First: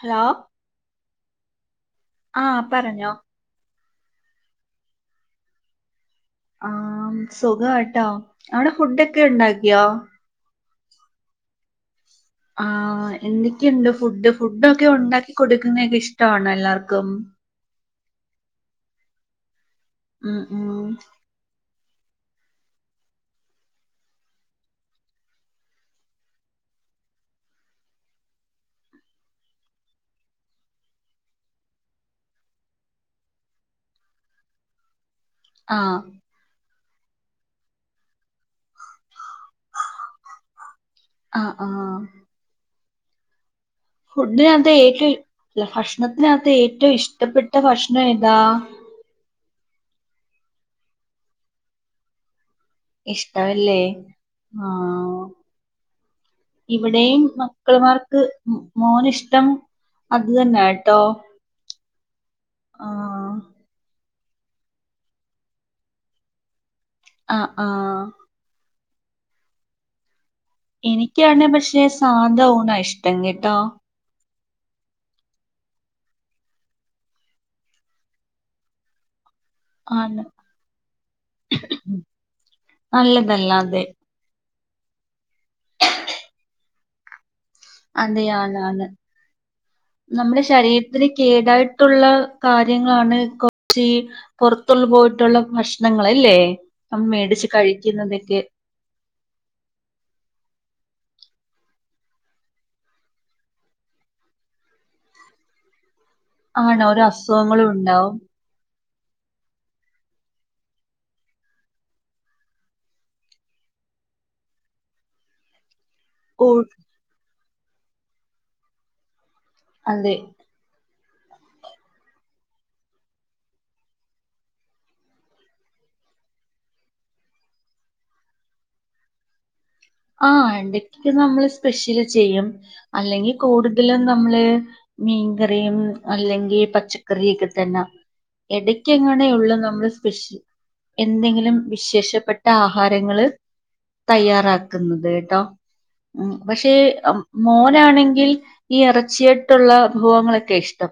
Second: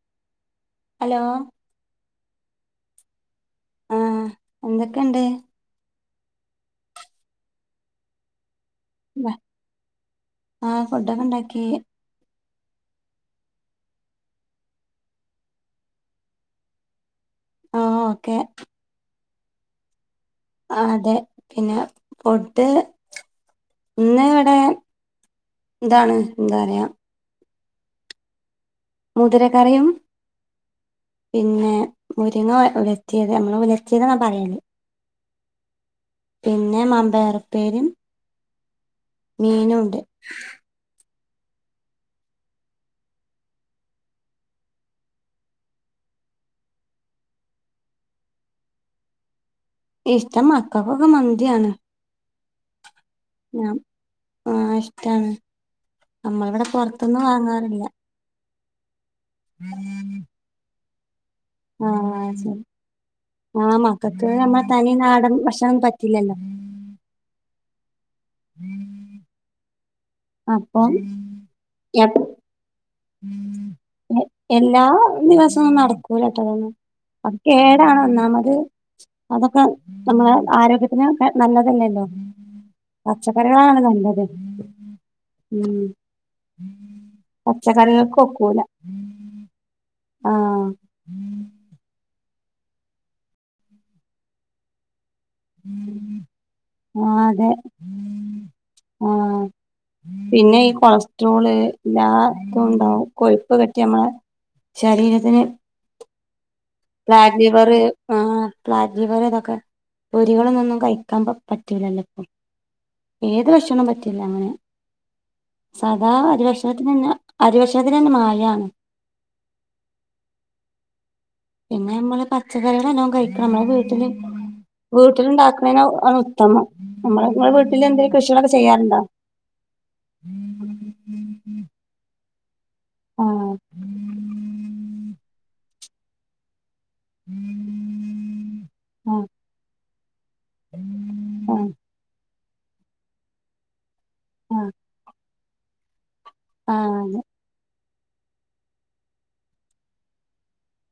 Hello hello ആഹ് പറഞ്ഞോ ആഹ് എന്തൊക്കെയുണ്ട് ആഹ് സുഖാട്ടോ അവിടെ ഫുഡ്ക്കെ ഉണ്ടാക്കിയോ ആഹ് ഫുഡൊക്കെ ഉണ്ടാക്കി ആഹ് എന്തൊക്കെയുണ്ട് ഫുഡ് ഫുഡൊക്കെ ഉണ്ടാക്കി കൊടുക്കുന്നെക്കെ ഇഷ്ടണോ എല്ലാർക്കും ആഹ് ഓക്കെ ഉം ഉം ആഹ് അതെ പിന്നെ പുട്ട് ഇന്ന് ഇവിടെ ഇതാണ് എന്താ പറയാ മുതിരക്കറിയും പിന്നെ മുരിങ്ങ ഒലത്തിയത് നമ്മള് ഒലച്ചിയത്‌ എന്ന പറയല് ആഹ പിന്നെ മാമ്പേറുപ്പേരിയും മീനുണ്ട് ആഹ് ആഹ ഫുഡിനകത്ത് ഏറ്റവുംല്ല ഭക്ഷണത്തിനകത്ത് ഏറ്റവും ഇഷ്ടപ്പെട്ട ഭക്ഷണ ഏതാ ഇഷ്ടം മക്കക്കൊക്കെ മന്തിയാണ് ഞാൻ ഇഷ്ടവല്ലേ ആഹ് നമ്മളിവിടെ ഇവിടെയും പുറത്തൊന്നും വാങ്ങാറില്ല മക്കള്മാർക്ക് മോനിഷ് ടം അത് തന്നെ ആയി ട്ടോ ആഹ് ഉം ആമ ക്കത്ത് നമ്മ തനി നാടൻ ഭക്ഷണം പറ്റില്ലല്ലോ അ ആഹ് അപ്പം എനിക്കാണ് പക്ഷെ എപ്പ സാധാ ഊണ ഇഷ് തങ്ങിട്ടോ എല്ലാ ദിവസവും നടക്കൂലട്ടൊന്ന് അത് കെടാണ് ഒന്നാമത് അതൊക്കെ ആണ് നമ്മളെ ആരോഗ്യത്തിന് നല്ലതല്ലല്ലോ നല്ലതല്ല പച്ചക്കറികളാണ് അതെ നല്ലത് ഉം പച്ചക്കറികൾക്ക് അതെയാണ് ഒക്കൂല ആണ് നമ്മുടെ ആഹ് ശരീരത്തിന് കേടായിട്ടുള്ള കാര്യങ്ങളാണ് കൊറച്ച് ഈ പുറത്തുള്ള പോയ് ട്ടുള്ള ഭക്ഷണങ്ങൾ ഇല്ലേ. ആഹ് അതെ മേടിച്ച് കഴിക്കുന്നതൊക്കെ ആഹ് പിന്നെ ഈ കൊളസ്ട്രോള് എല്ലാതും ഉണ്ടാവും കൊഴുപ്പ് കെട്ടി നമ്മളെ ശരീരത്തിന് ആണ് ഓരോ ഫാറ്റ് അസുഖങ്ങളും ലിവർ ഉണ്ടാവും ആ ഫ്ലാറ്റ് ലിവർ ഇതൊക്കെ പൊരികളൊന്നൊന്നും കഴിക്കാൻ പറ്റൂലല്ലോ ഇപ്പൊ ഏത് ഭക്ഷണം പറ്റില്ല അങ്ങനെ സാദാ അരി കൂ ഭക്ഷണത്തിനന്നെ അരിഭക്ഷണത്തിന് തന്നെ മായാണ്. അതെ പിന്നെ നമ്മള് പച്ചക്കറികള് നല്ലോം കഴിക്കണം അത് വീട്ടില് വീട്ടില് ഉണ്ടാക്കണത് ആണ് ഉത്തമം നമ്മള് നമ്മെ വീട്ടില് എന്തെങ്കിലും കൃഷികളൊക്കെ ചെയ്യാറുണ്ടോ? ആഹ് എന്തൊക്കെക്കെ നമ്മള് സ്പെഷ്യല് ചെയ്യും. അല്ലെങ്കിൽ ആഹ് കൂടുതലും നമ്മള് മീൻകറിയും അല്ലെങ്കിൽ പ പച്ചക്കറിയൊക്കെ തന്നെ ഇടക്ക് ആഹ് ഇങ്ങനെയുള്ള നമ്മൾ സ്പെഷ്യൽ എന്തെങ്കിലും ആഹ് വിശേഷപ്പെട്ട താ ആഹാരങ്ങള് തയ്യറാക്ക - ന്നെട്ടോ പക്ഷേ ആഹ് ആഹ് അതെ മോൻ അങ്ങനാണെങ്കിൽ ഈ ഇറച്ചിയിട്ടുള്ള വിഭവങ്ങളൊക്കെ ഇഷ്ടം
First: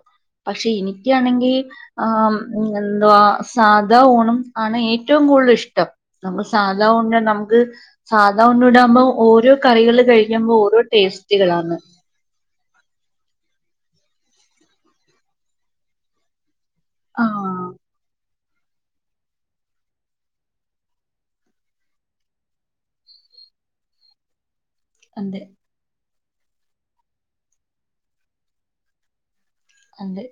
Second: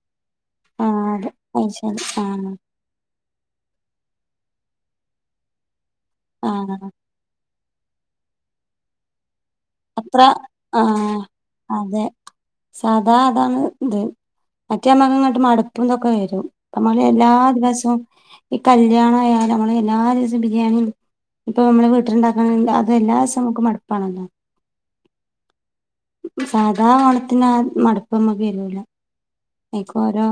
പക്ഷെ ആഹ് അതെ എനിക്കാണെങ്കിൽ അത് ശരി ആ ആഹ് എന്ത് വാ സാധാ ഊണും ആണ് ഏറ്റവും കൂടുതൽ ഇഷ്ടം നമ്മക്ക് സാധാ ആഹ് ഊണിനെ നമക്ക് സാധ് അത ഒൂടാമോ ഓരു കറികള് അത്ര കഴിക്കുമ്പോ ഓരോ ടേസ്റ്റുകളാണ് സാദാ അതാണ് ഇത് മറ്റേമ്മക്ക് ഇങ്ങട്ട് മടുപ്പന്തൊക്കെ വരും നമ്മള് എല്ലാ ആഹ് ദിവസവും ഈ കല്യാണായാൽ ഞമ്മള് എല്ലാ ദിവസവും ബിരിയാണിയും ഇപ്പൊ മ്മള് വീട്ടിലുണ്ടാക്കണ്ന്താ അത് എല്ലാ ദീസം നമക്ക് മട്പ്പാണല്ലോ അതെ സാധാ ഓണത്തിന് ആ മടുപ്പൊന്നും വരൂല അതെ ഐക്കോരോ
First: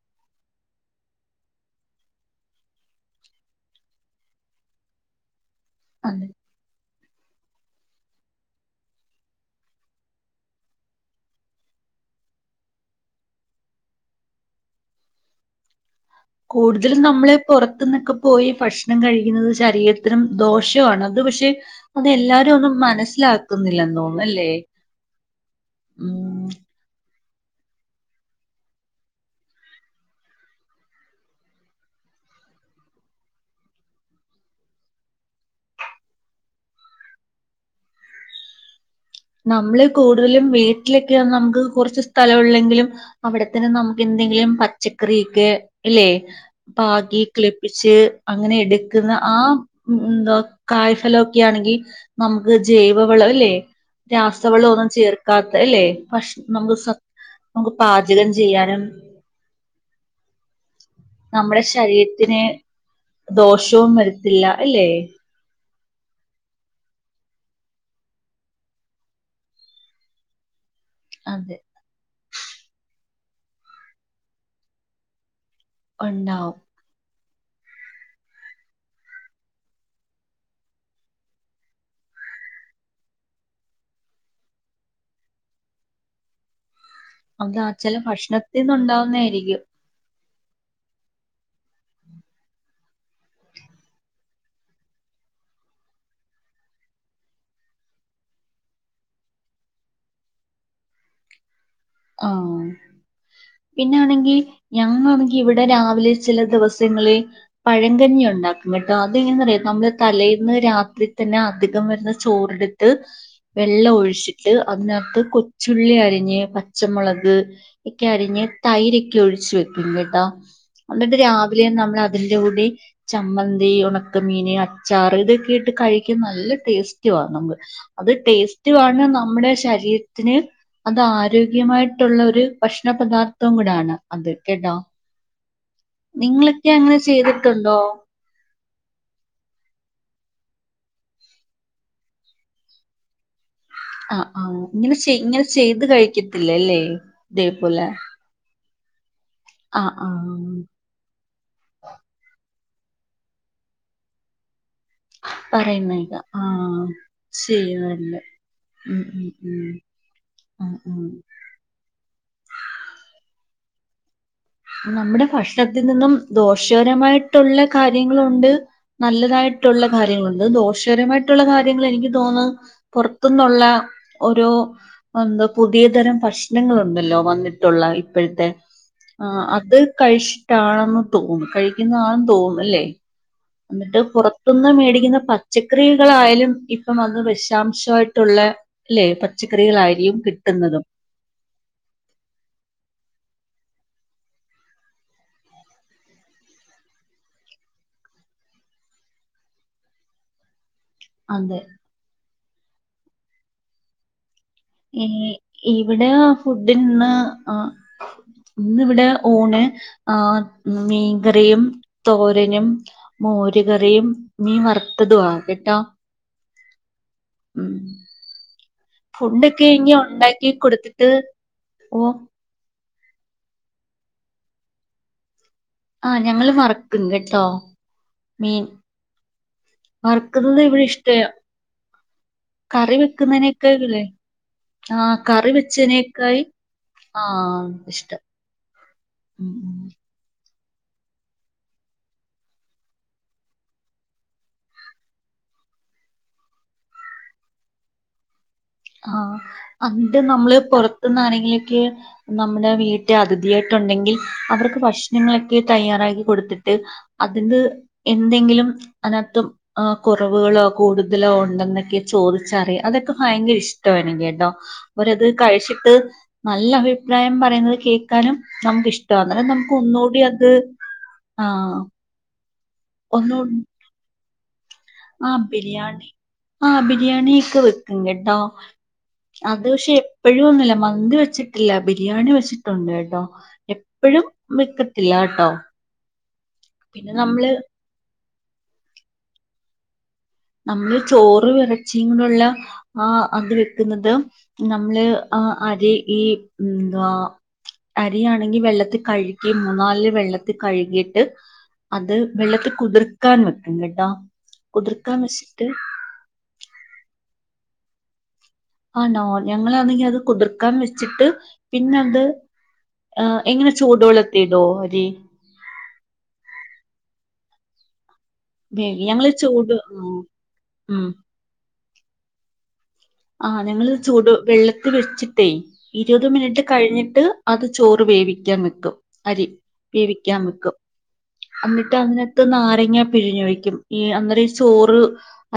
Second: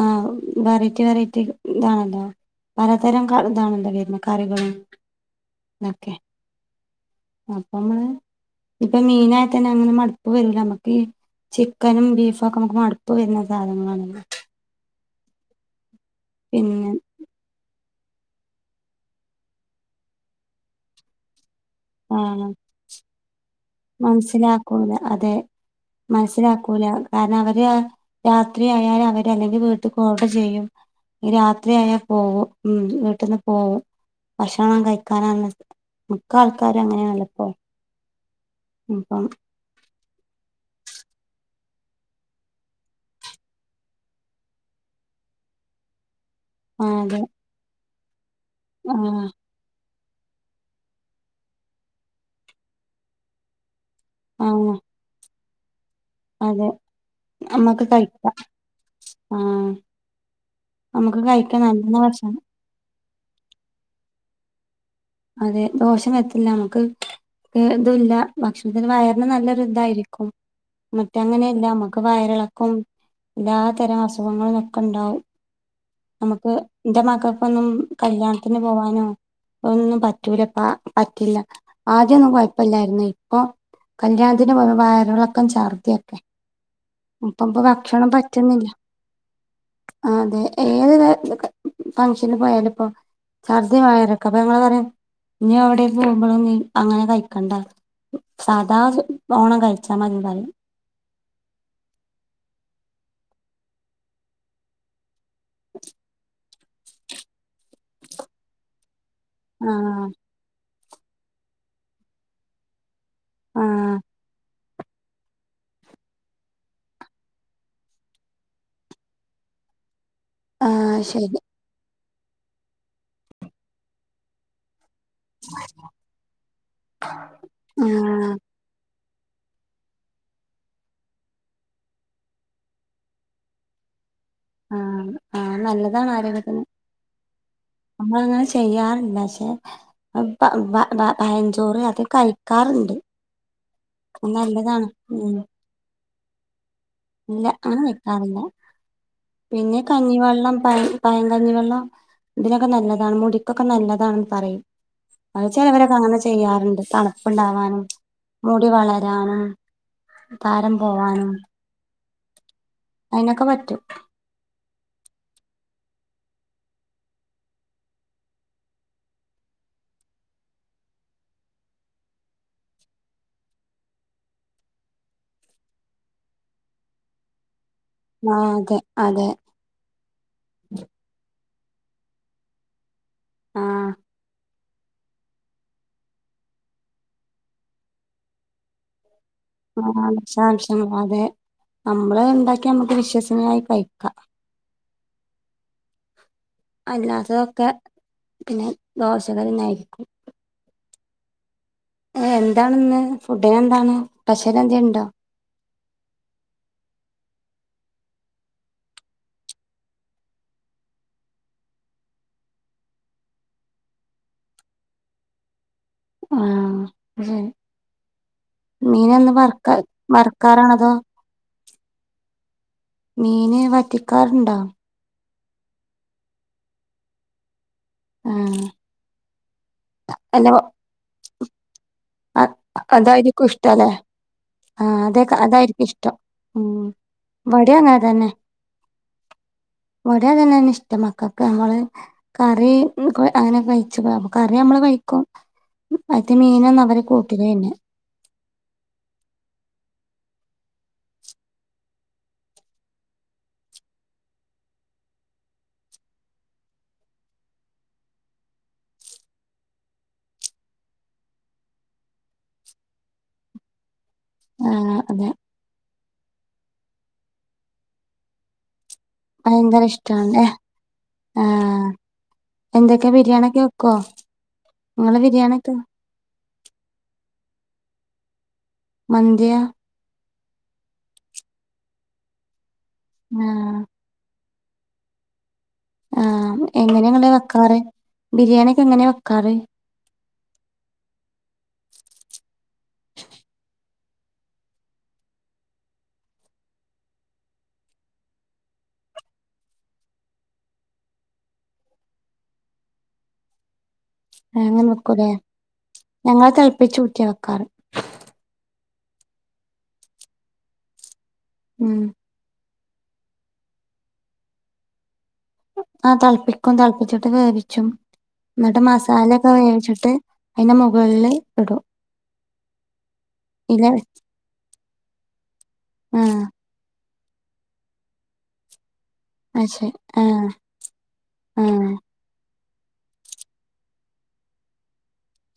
ആഹ് വെറൈറ്റി വെറൈറ്റി ഇതാണല്ലോ പലതരം ക ഇതാണല്ലോ വര്ന്നെ കറികള്. തൊക്കെ അതെ അപ്പൊ മ്മള് ഇപ്പൊ മീനായതന്നെ അങ്ങനെ മടുപ്പ് വരൂല അമ്മുക്കീ ചിക്കനും ബീഫും ഒക്കെ മുക്ക് മടുപ്പ് വരുന്ന സാധനങ്ങളാണല്ലോ പിന്നെ കൂടുതലും നമ്മളെ പൊർ ത്ത്ന്നൊക്കെ പോയി ഭക്ഷണം കഴിക്കുന്നത് ശരീരത്തിനു ദോഷാണ് അത് പക്ഷെ ആഹ് അതെല്ലാരും ഒന്നും മനസ്സിലാക്കുന്നില്ലന്ന് തോന്നുന്നു അല്ലേ മനസ്സിലാക്കൂല അതെ ഉം മനസ്സിലാക്കൂല കാരണം അവര് രാത്രി ആയാൽ അവര് അല്ലെങ്കി വീട്ടിക്ക് ഓർഡർ ചെയ്യും നിരാത്രി ആയാൽ പോവും ഉം വീട്ടിന്ന് പോവും ഭക്ഷണം കഴിക്കാനാണന്ന് മിക്കാ ൾക്കാരും അങ്ങനെയാണല്ലോ ഇപ്പോ ഇപ്പം നമ്മള് കൂടുതലും വീട്ടിലക്കെ നമുക്ക് കുറച്ച് സ്ഥലം ഉള്ളെങ്കിലും അവിടെത്തന്നെ നമുക്ക് എന്തെങ്കിലും പച്ചക്കറിക്കെ ഇല്ലേ അതെ പാകി കിളിപ്പിച്ച് അങ്ങനെ എടുക്കുന്ന ആഹ് ആ ഉം ന്തോ കായ്ഫലൊക്കെ ആണെങ്കി നമുക്ക് ജൈവവളം ല്ലേ രാസവളോ ആഹ് ഒന്നും ചേർ കാത്ത ല്ലേ ഭക്ഷ അതെ നമുക്ക് സ നമുക്ക് നമ്മക്ക് പാചകം കഴിക്കാം ചെയ്യാനും ആഹ് നമുക്ക് കഴിക്കാം നമ്മുടെ നല്ല ഭക്ഷണം ശരീരത്തിന് ദോഷവും വരത്തില്ല അല്ലേ അതെ ദോഷം വരത്തില്ല മുക്ക് ഏതുല്ല ഭക്ഷണത്തിന് വയറിന് നല്ലൊരു ഇതായിരിക്കും മറ്റ അതെ അങ്ങനെയല്ല മ്മുക്ക് വയറിള ക്കും എല്ലാ തരം അസുഖങ്ങളും ഒക്കെ ഇണ്ടാവും നമുക്ക് ഉണ്ടാവും ൻ്റെമക്ക കൊന്നും കല്യാണത്തിന് പോവാനോ ഒന്നും പറ്റൂല പ പറ്റില്ല ആദ്യൊന്നും കുയപ്പല്ലായിരുന്നേ ഇപ്പൊ കല്യാണത്തിന് പോവുമ്പോ വയറിളക്കം ചർദ്ധിയൊക്കെ അതാ ചെല ഭക്ഷണത്തിന്നുണ്ടാവുന്ന ആയിരിക്കും അതെ ഏത് ത [unintelligible] ഫങ്ഷനു പോയാ ലു ഇപ്പോ ഛർദി വയറിളക്ക അപ്പൊ ഞങ്ങള് പറയും ഞി എവിടെ പോകുമ്പോഴും നീ അങ്ങനെ കഴിക്കണ്ട സാദാ ഓണം കഴിച്ചാ മതിന്നു പറയും ആ പിന്നാണെങ്കി ഞങ്ങ ഇവിടെ രാവിലെ ചെല ദിവ സങ്ങളിൽ പഴങ്കഞ്ഞി ഉണ്ടാക്കും കേ ട്ടോ അതെങ്ങനാറിയോ നമ്മള് ആഹ് തലേന്ന് രാ ത്രി തന്നെ അധികം വരുന്ന ചോറെടുത്ത് വെള്ളം ആഹ് ഒഴിച്ചിട്ട് അതിനകത്ത് കൊച്ചുള്ളി അരിഞ്ഞ് പ പച്ചമുളക് ഒക്കെ അരിഞ്ഞ് തൈരൊക്കെ ഒഴിച്ച് വെക്കും ആഹ് എന്നിട്ട് ശരി രാവിലെ നമ്മള് അതിൻ്റൂടി ചമ്മന്തി ഒണക്ക മീന് അച്ചാ ചാറ് ഇതൊക്കെ ഇട്ട് കഴിക്കാ നല്ല ടേസ്റ്റുവാ ആ നമുക്ക് അത് ആഹ് ടേസ്റ്റും ആണ് ന അമ്മടെ ശരീരത്തിന് അത് ആരോ [unintelligible] മായിട്ടുള്ള ഒരു ഭക്ഷണ പദാർത്ഥവും കൂടാണ് അത് കേട്ടാ ആ നല്ലതാണ് ആരോഗ്യത്തിന് ചെയ്തിട്ടുണ്ടോ നമ്മള് അങ്ങനെ ചെയ്യാറില്ല പക്ഷെ ബ ബ പയഞ്ചോറ് അത് കഴിക്കാറ്ണ്ട് ആ ആ ഇങ്ങനെ ഉം ഇങ്ങനെ ചെയ്ത് കഴിക് ഇല്ലല്ലേ ഇല്ല അങ്ങനെ വെക്കാറില്ല പിന്നെ ആ ആ കഞ്ഞിവള്ളം പ പയം കഞ്ഞിവെള്ളം ഇതിനെ നല്ലതാണ് മുടിക്കൊക്കെ നല്ലതാണ് പറയും അത് ചെലവരൊക്കെ അങ്ങനെ പറയുന്നേക്കാം ആ ചെയ്യാറുണ്ട് തണ്പ്പുണ്ടാവാനും ചെയ്യുന്നുണ്ട് മുടി ഉം ഉം വളരാനും ഉം ഉം താരം ഉം പോവാനും അയ്നൊക്കെ പറ്റും നമ്മുടെ ഭക്ഷണത്തിൽ നിന്നും ദോഷകരമായിട്ടുള്ള കാര്യങ്ങളുണ്ട് നല്ലതായിട്ടുള്ള കാര്യങ്ങളുണ്ട് ദോഷകരമായിട്ടുള്ള കാര്യങ്ങള് എനിക്ക് തോന്ന് പോറത്ത്ന്നുള്ള ഓരോ എന്താ പുതിയതരം ഭക്ഷണങ്ങുണ്ടല്ലോ വന്നി ട്ടുള്ള ആ ഇപ്പോഴത്തെ അതെ ആ അതെ അത് കഴിഷിട്ടാണെന്ന് തോന്നും കഴിക്കുന്ന ആന്ന് തോന്ന് ല്ലേ ആഹ് എന്നിട്ട് പുറ ത്ത്‌ന്ന് മേടിക്കുന്ന പച്ചക്കറികളായാലും ഇപ്പം വന്ന് വിഷാംശമായിട്ടുള്ള അല്ലെ പ ആ വിശാംശങ്ങള അതെ നമ്മള് ണ്ടാക്കി നമ്മുക്ക് വിശ്വസീനിയായി കയിക്കാ അല്ലാത്തതൊക്കെ പിന്നെ ദോഷകരന്നായിരിക്കും അതെ എന്താണ് ഇന്ന് ഫുഡിന് എന്താണ് സ്പെഷ്യൽ എന്തേ ഉണ്ടോ ഇവിടെ ഫുഡിനിന്ന് ആ ഇന്നിവിടെ ഊണ് ആ മീൻകറിയും, തോരനും, മോരുകറിയും, മീൻ വറത്തതുവാ കേട്ടോ ആഹ് അതെ ഉം മീനൊന്ന് ഫുഡ് വറക്ക ഒക്കെ ഇനി ഒണ്ടാക്കി വറക്കാറാണോ അതോ കൊടുത്തിട്ട് ഓ മീന് വറ്റിക്കാറ്ണ്ടാ ആഹ് ഞങ്ങള് വറക്കും കേട്ടോ മീൻ ആഹ് അല്ല വറക്കുന്നത് ഇവിടെ ഇഷ്ടം അ അതായിരിക്കും ഇഷ്ട്ടോ ല്ലേ ആ അതക്കെ കറി അതായിരിക്കും ഇഷ്ടം വെച്ചതിനേക്കായി ഉം ആ ഇഷ്ടം ഇവടയങ്ങാതന്നെ ഉം ഉം ഇവടെങ്ങാത്തന്നെ ഇഷ്ട മക്കക്ക് നമ്മള് കറി അങ്ങനെ കഴിച്ച കറി നമ്മള് കഴിക്കും മീനന്നും അവരെ കൂട്ടു [unintelligible] ആ അണ്ട് നമ്മള്പൊറത്തുന്ന് ആരെങ്കിലൊക്കെ നമ്മുടെ വീട്ടി അതിഥിയായിട്ടുണ്ടെങ്കിൽ അവർക്ക് ഭക്ഷണങ്ങളൊക്കെ തയ്യാറാക്കി കൊടുത്തിട്ട് അതിന്റെ എന്തെങ്കിലും അതിനകത്ത കൊറവുകളോ കൂടുതലോ ഒണ്ടെന്നൊക്കെ ചോദിച്ചാറിയ അതൊക്കെ ഭയങ്കര ഇഷ്ട കേട്ടോ ആഹ് ഓര്ത് അതെ കഴിച്ചിട്ട് നല്ല അഭിപ്രായം പറയുന്നത് കേൾക്കാനും നമുക്കിഷ്ട ട്ടോ അങ്ങനെ നമുക്ക് ഭയങ്കര ഒന്നുകൂടി ഇഷ്ടാണ് അത് ആ ആഹ് എന്തൊക്കെ ഒന്നു ബിരിയാണി ഒക്കെ വെക്കോ നിങ്ങള് ആ ബിരിയാണിയൊക്കെ ബരിയാണി ആ ബിരിയാണി ഒക്കെ വെക്കും കേട്ടോ മന്തിയാ അത്ക്ഷെ എഴിവൊന്നുല്ല മന്തി വെച്ചിട്ടില്ല ബിരിയാണി വെച്ചിട്ട് ണ്ട് കേട്ടോ ആഹ് എപ്പൊഴും വെക്കത്തില്ല കേട്ടോ ആ പിന്നെ എങ്ങനെങ്ങെ നമ്മള് വെക്കാറ് ബിരിയാണിക്കെ എങ്ങനെയാ വെക്കാറ് നമ്മള് ചോറ് ഇറച്ചിയും കൂടെള്ള ആ അത് വെക്കുന്നത് നമ്മള് ആ അരി ഈ എന്തുവാ അരിയാണെങ്കി വെള്ളത്തി കഴുകി മൂന്നാല് വെള്ളത്തി കഴുകിയിട്ട് അത് വെള്ളത്തി കുതിർക്കാൻ വെക്കും കേട്ടാ ആങ്ങന ക്കൂലേ ഞങ്ങള് തിളിപ്പിച്ച് ഊറ്റിയാ വെക്കാറ് ആണോ ഞങ്ങളാണെങ്കി അത് കുതിർക്കാൻ വെച്ചിട്ട് ഉം പിന്നത് ആ എങ്ങനെ ചൂടുവെള്ളത്തിടോ അരി ആ തെളപ്പിക്കും തെളപ്പിച്ചിട്ട് വേവിച്ചും എന്നിട്ട് വേവി ഞങ്ങള് മസാലയൊക്കെ ചൂട് വേവിച്ചിട്ട് ആഹ് അതിന്റെ ഉം മുകളില് ഇടും ആഹ് ഇല ഞങ്ങള് ചൂട് വെള്ള ട്ട് വെച്ചിട്ടെ ഇരുപത് ആഹ് മിനിറ്റ് കഴിഞ്ഞി അത് ചോറ് വേവിക്കാൻ വെക്കും അരി അത് ശരി വേവിക്കാൻ ആഹ് വക്കും ആഹ് എന്നിട്ട് അതിനാത്ത് നാര ഇങ്ങെ പിരിഞ്ഞു വെക്കും ഈ അന്നേരം ചോറ്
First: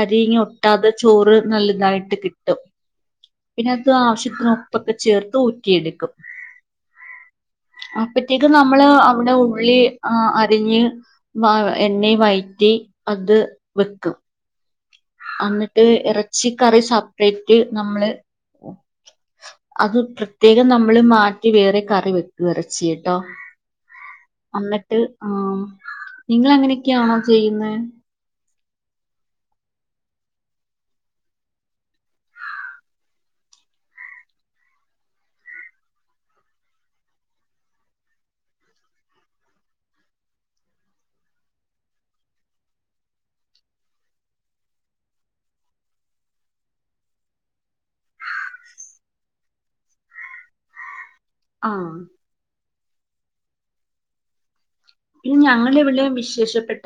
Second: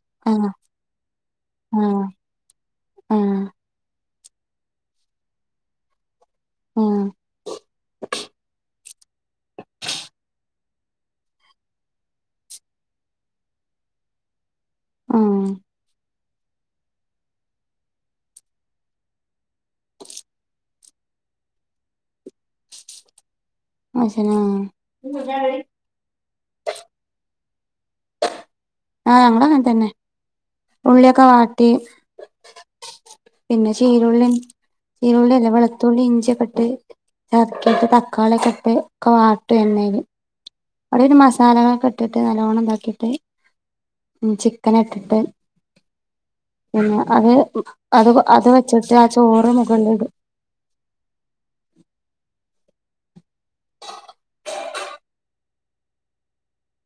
അരിങ്ങ ആഹ് ഒട്ടാതെ ചോറ് ആഹ് നല്ലതായിട്ട് കി ആഹ് പിന്നെ അത് ആവശ്യത്തിന് ഉപ്പൊക്കെ ചേർത്ത് ഊറ്റിയെടുക്കും ആഹ് അപ്പറ്റേക്ക് നമ്മ നമ്മള് അവിടെ ഉള്ളി ആ അരിഞ്ഞ് വ എണ്ണേ വയറ്റി അത് വെക്കും ആഹ് അന്ന്ട്ട് എറ- ഇച്ചി കറി സെപ്പറേറ്റ് നമ്മള് അത് പ്രത്യേകം നമ്മള് മാറ്റി വേറെ കറി വെക്കുക ഇറച്ചി കേട്ടോ അയ്ശരി ആഹ് എന്നിട്ട് ആ നിങ്ങ അങ്ങനെയൊക്കെയാണോ ചെയ്യുന്നേ ആഹ് ഞങ്ങള് അങ്ങനെ തന്നെ ഉള്ളിയൊക്കെ വാട്ടി പിന്നെ ചീരുള്ളി ചീരുള്ളില്ലേ വെളുത്തുള്ളി ഇഞ്ചിയൊക്കെ ഇട്ട് ഇതാക്കിട്ട് തക്കാളിയ ഒക്കെ ഇട്ട് ഒക്കെ വാട്ടും എണ്ണേല് അതായത് മസാലകളൊക്കെ ഇട്ടിട്ട് നല്ലവണ്ണം ഇതാക്കിട്ട് ചിക്കൻ ഇട്ടിട്ട് പിന്നെ അത് അത് അത് വെച്ചിട്ട് ആ ചോറ് മുകളില് ഇടും ആഹ് പിന്ന ഞങ്ങളുടെ ഇവിടെ വിശേഷപ്പെട്ട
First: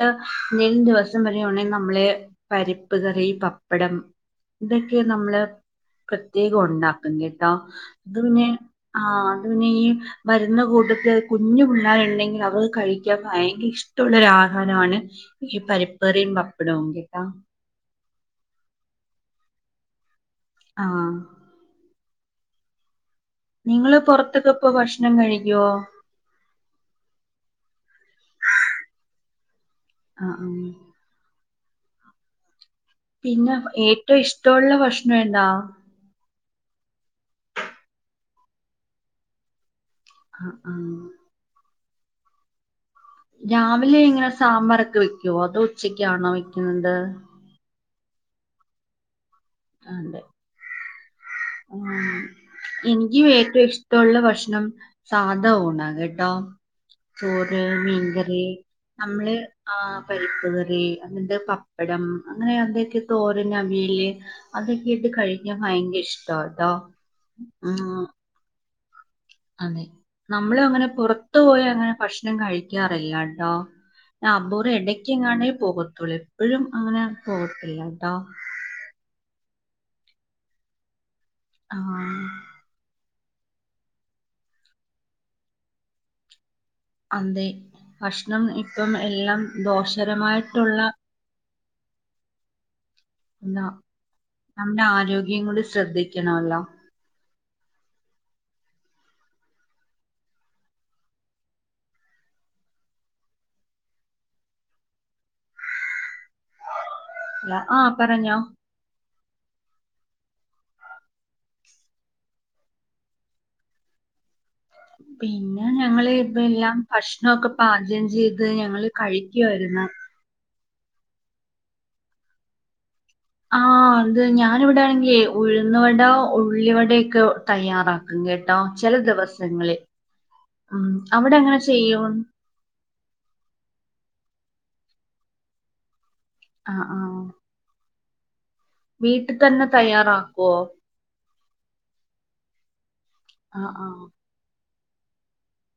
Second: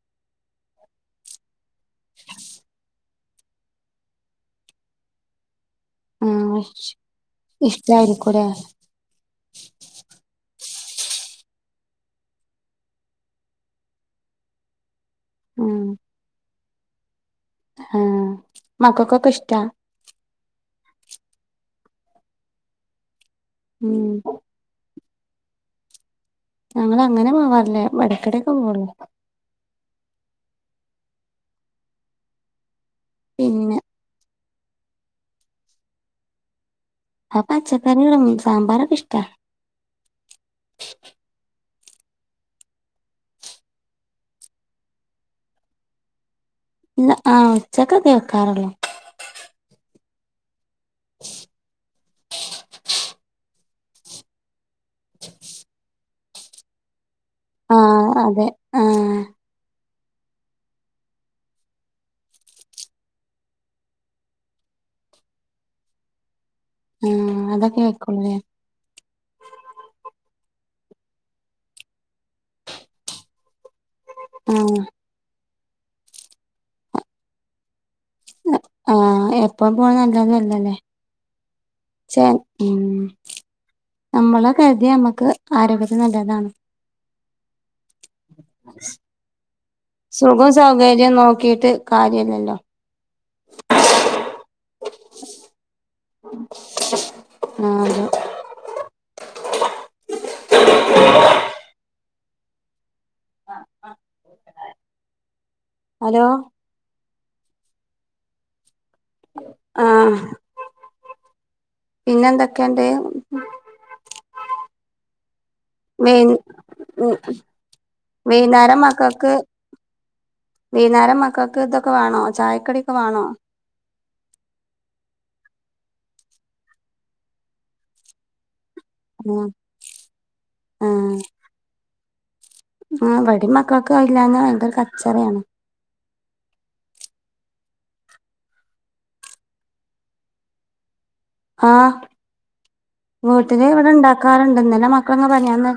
എന്തേലും ദിവസം പറയവാണെങ്കിൽ നമ്മളെ പരിപ്പ് കറി പപ്പടം ഇതൊക്കെ നമ്മള് പ്രത്യേകം ആഹ് ഉണ്ടാക്കും കേട്ടോ അത് ഇഷ്ടായിരിക്കൂലേ പിന്നെ ആ അത് പിന്നെ ഈ മരുന്ന് കൂ കുഞ്ഞു പിള്ളാര് ഉണ്ടെങ്കിൽ അവർ കഴിക്ക് കഴിക്കാൻ ഭയങ്കര ഇഷ്ടമുള്ളൊരു ആഹാരാണ് ഈ ഉം പരിപ്പുകറിയും പപ്പ [unintelligible] ആഹ് മക്കക്കൊക്കെ ഇഷ്ടാ ആഹ് നിങ്ങള് ഉം പുറത്തൊക്കെ പോയ് ഭക്ഷണം ഭക്ഷണം കഴിക്കുവോ ഞങ്ങൾ അങ്ങനെ പോവാറില്ല ഇടയ്ക്കിടൊക്കെ പോവുള്ളൂ ആഹ ആ പിന്നെ ഏറ്റവും ഇഷ് ഇഷ്ടോള്ള ഭക്ഷണം എന്താ ആപ്പ പച്ചക്കറികളും സാമ്പാറൊക്കെ ഇഷ്ടാ ആ ആ രാവിലെ ഇങ്ങനെ സാമ്പാറൊക്കെ വെയ്ക്കുവോ അതോ ഉച്ചക്കാണോ വെയ് ആഹ് ചക്കത്തി കാരല്ലാം ആല്ലേ ഉം എനിക്ക് ഏറ്റവും ഇഷ്ടമുള്ള ഭക്ഷണം സാധാ ഊണാ കേട്ടോ ചോറ് ആ മീൻകറി അതെ ആ നമ്മള് ആ പരിപ്പ് കറി അങ്ങത്തെ പപ്പടം അങ്ങനെ അന്തൊക്കെ തോരൻ, അവിയൽ അതൊക്കെയിട്ട് കഴിക്കാൻ ഭയങ്കര ഇഷ്ട ചോർ ഹും അതൊക്കെ വെക്കൂലേ അതെ നമ്മള് അങ്ങനെ പുറത്തു പോയി അങ്ങനെ ഭക്ഷണം കഴിക്കാറില്ലാട്ടോ ആ അബൂർ ഇടയ്ക്ക് എങ്ങാണ്ട് പോകത്തുള്ളൂ എപ്പോഴും അങ്ങനെ പോകത്തില്ല ട്ടോ ആഹ് എ ഇപ്പ പോന്ന നല്ലതല്ലല്ലേ ആ ചേ ഉ നമ്മളെ കരുതി നമ്മുക്ക് ആരോഗ്യത്തിന് നല്ലതാണ് അതെ ഭഷണം ഇപ്പം എല്ലാം സുഖം ദോഷകരമായിട്ടുള്ള സൗകര്യം നോക്കിട്ട് കാര്യല്ലല്ലോ എന്താ നമ്മുടെ ആരോഗ്യം കൂടി ശ്രദ്ധിക്കണംല്ലോ ആഹത ഹലോ അ ആപറഞ്ഞോ ആ പിന്നെ എന്തൊക്കെണ്ട് പിന്നെ ഞങ്ങള് ഇതെല്ലാം ഭക്ഷണമൊക്കെ പാദ്യം ചെയ്ത് വൈന്നേരം ഞങ്ങള് കഴിക്കുവമായിുന്ന വീനാരം മക്കൾക്ക് ഇതൊക്കെ വേണോ ചായക്കടിയൊക്കെ വണോ ആഹ അത് ഞാാനിവിടെ ആണെങ്കേ ഉഴുന്ന വട ഉള്ളിവടയൊക്കെ തയ്യാറാക്കും കേട്ടോ ചില ആ ദിവസങ്ങളിൽ ഉ അവിടെ ങ്ങനെ ചെയ്യും ഉ വെടിമക്കളക്കെ കല്ലാന്ന ഭയങ്കര കച്ചറിയാണ് ആആ വീട്ടിൽ തന്നെ തയ്യാറാക്കുവോ ആ ആ വീട്ടില് ഇവിടെ ആ ണ്ടാക്കാറുണ്ട് ഇന്തന്നലെ മക്കളെ പറയാന്ന്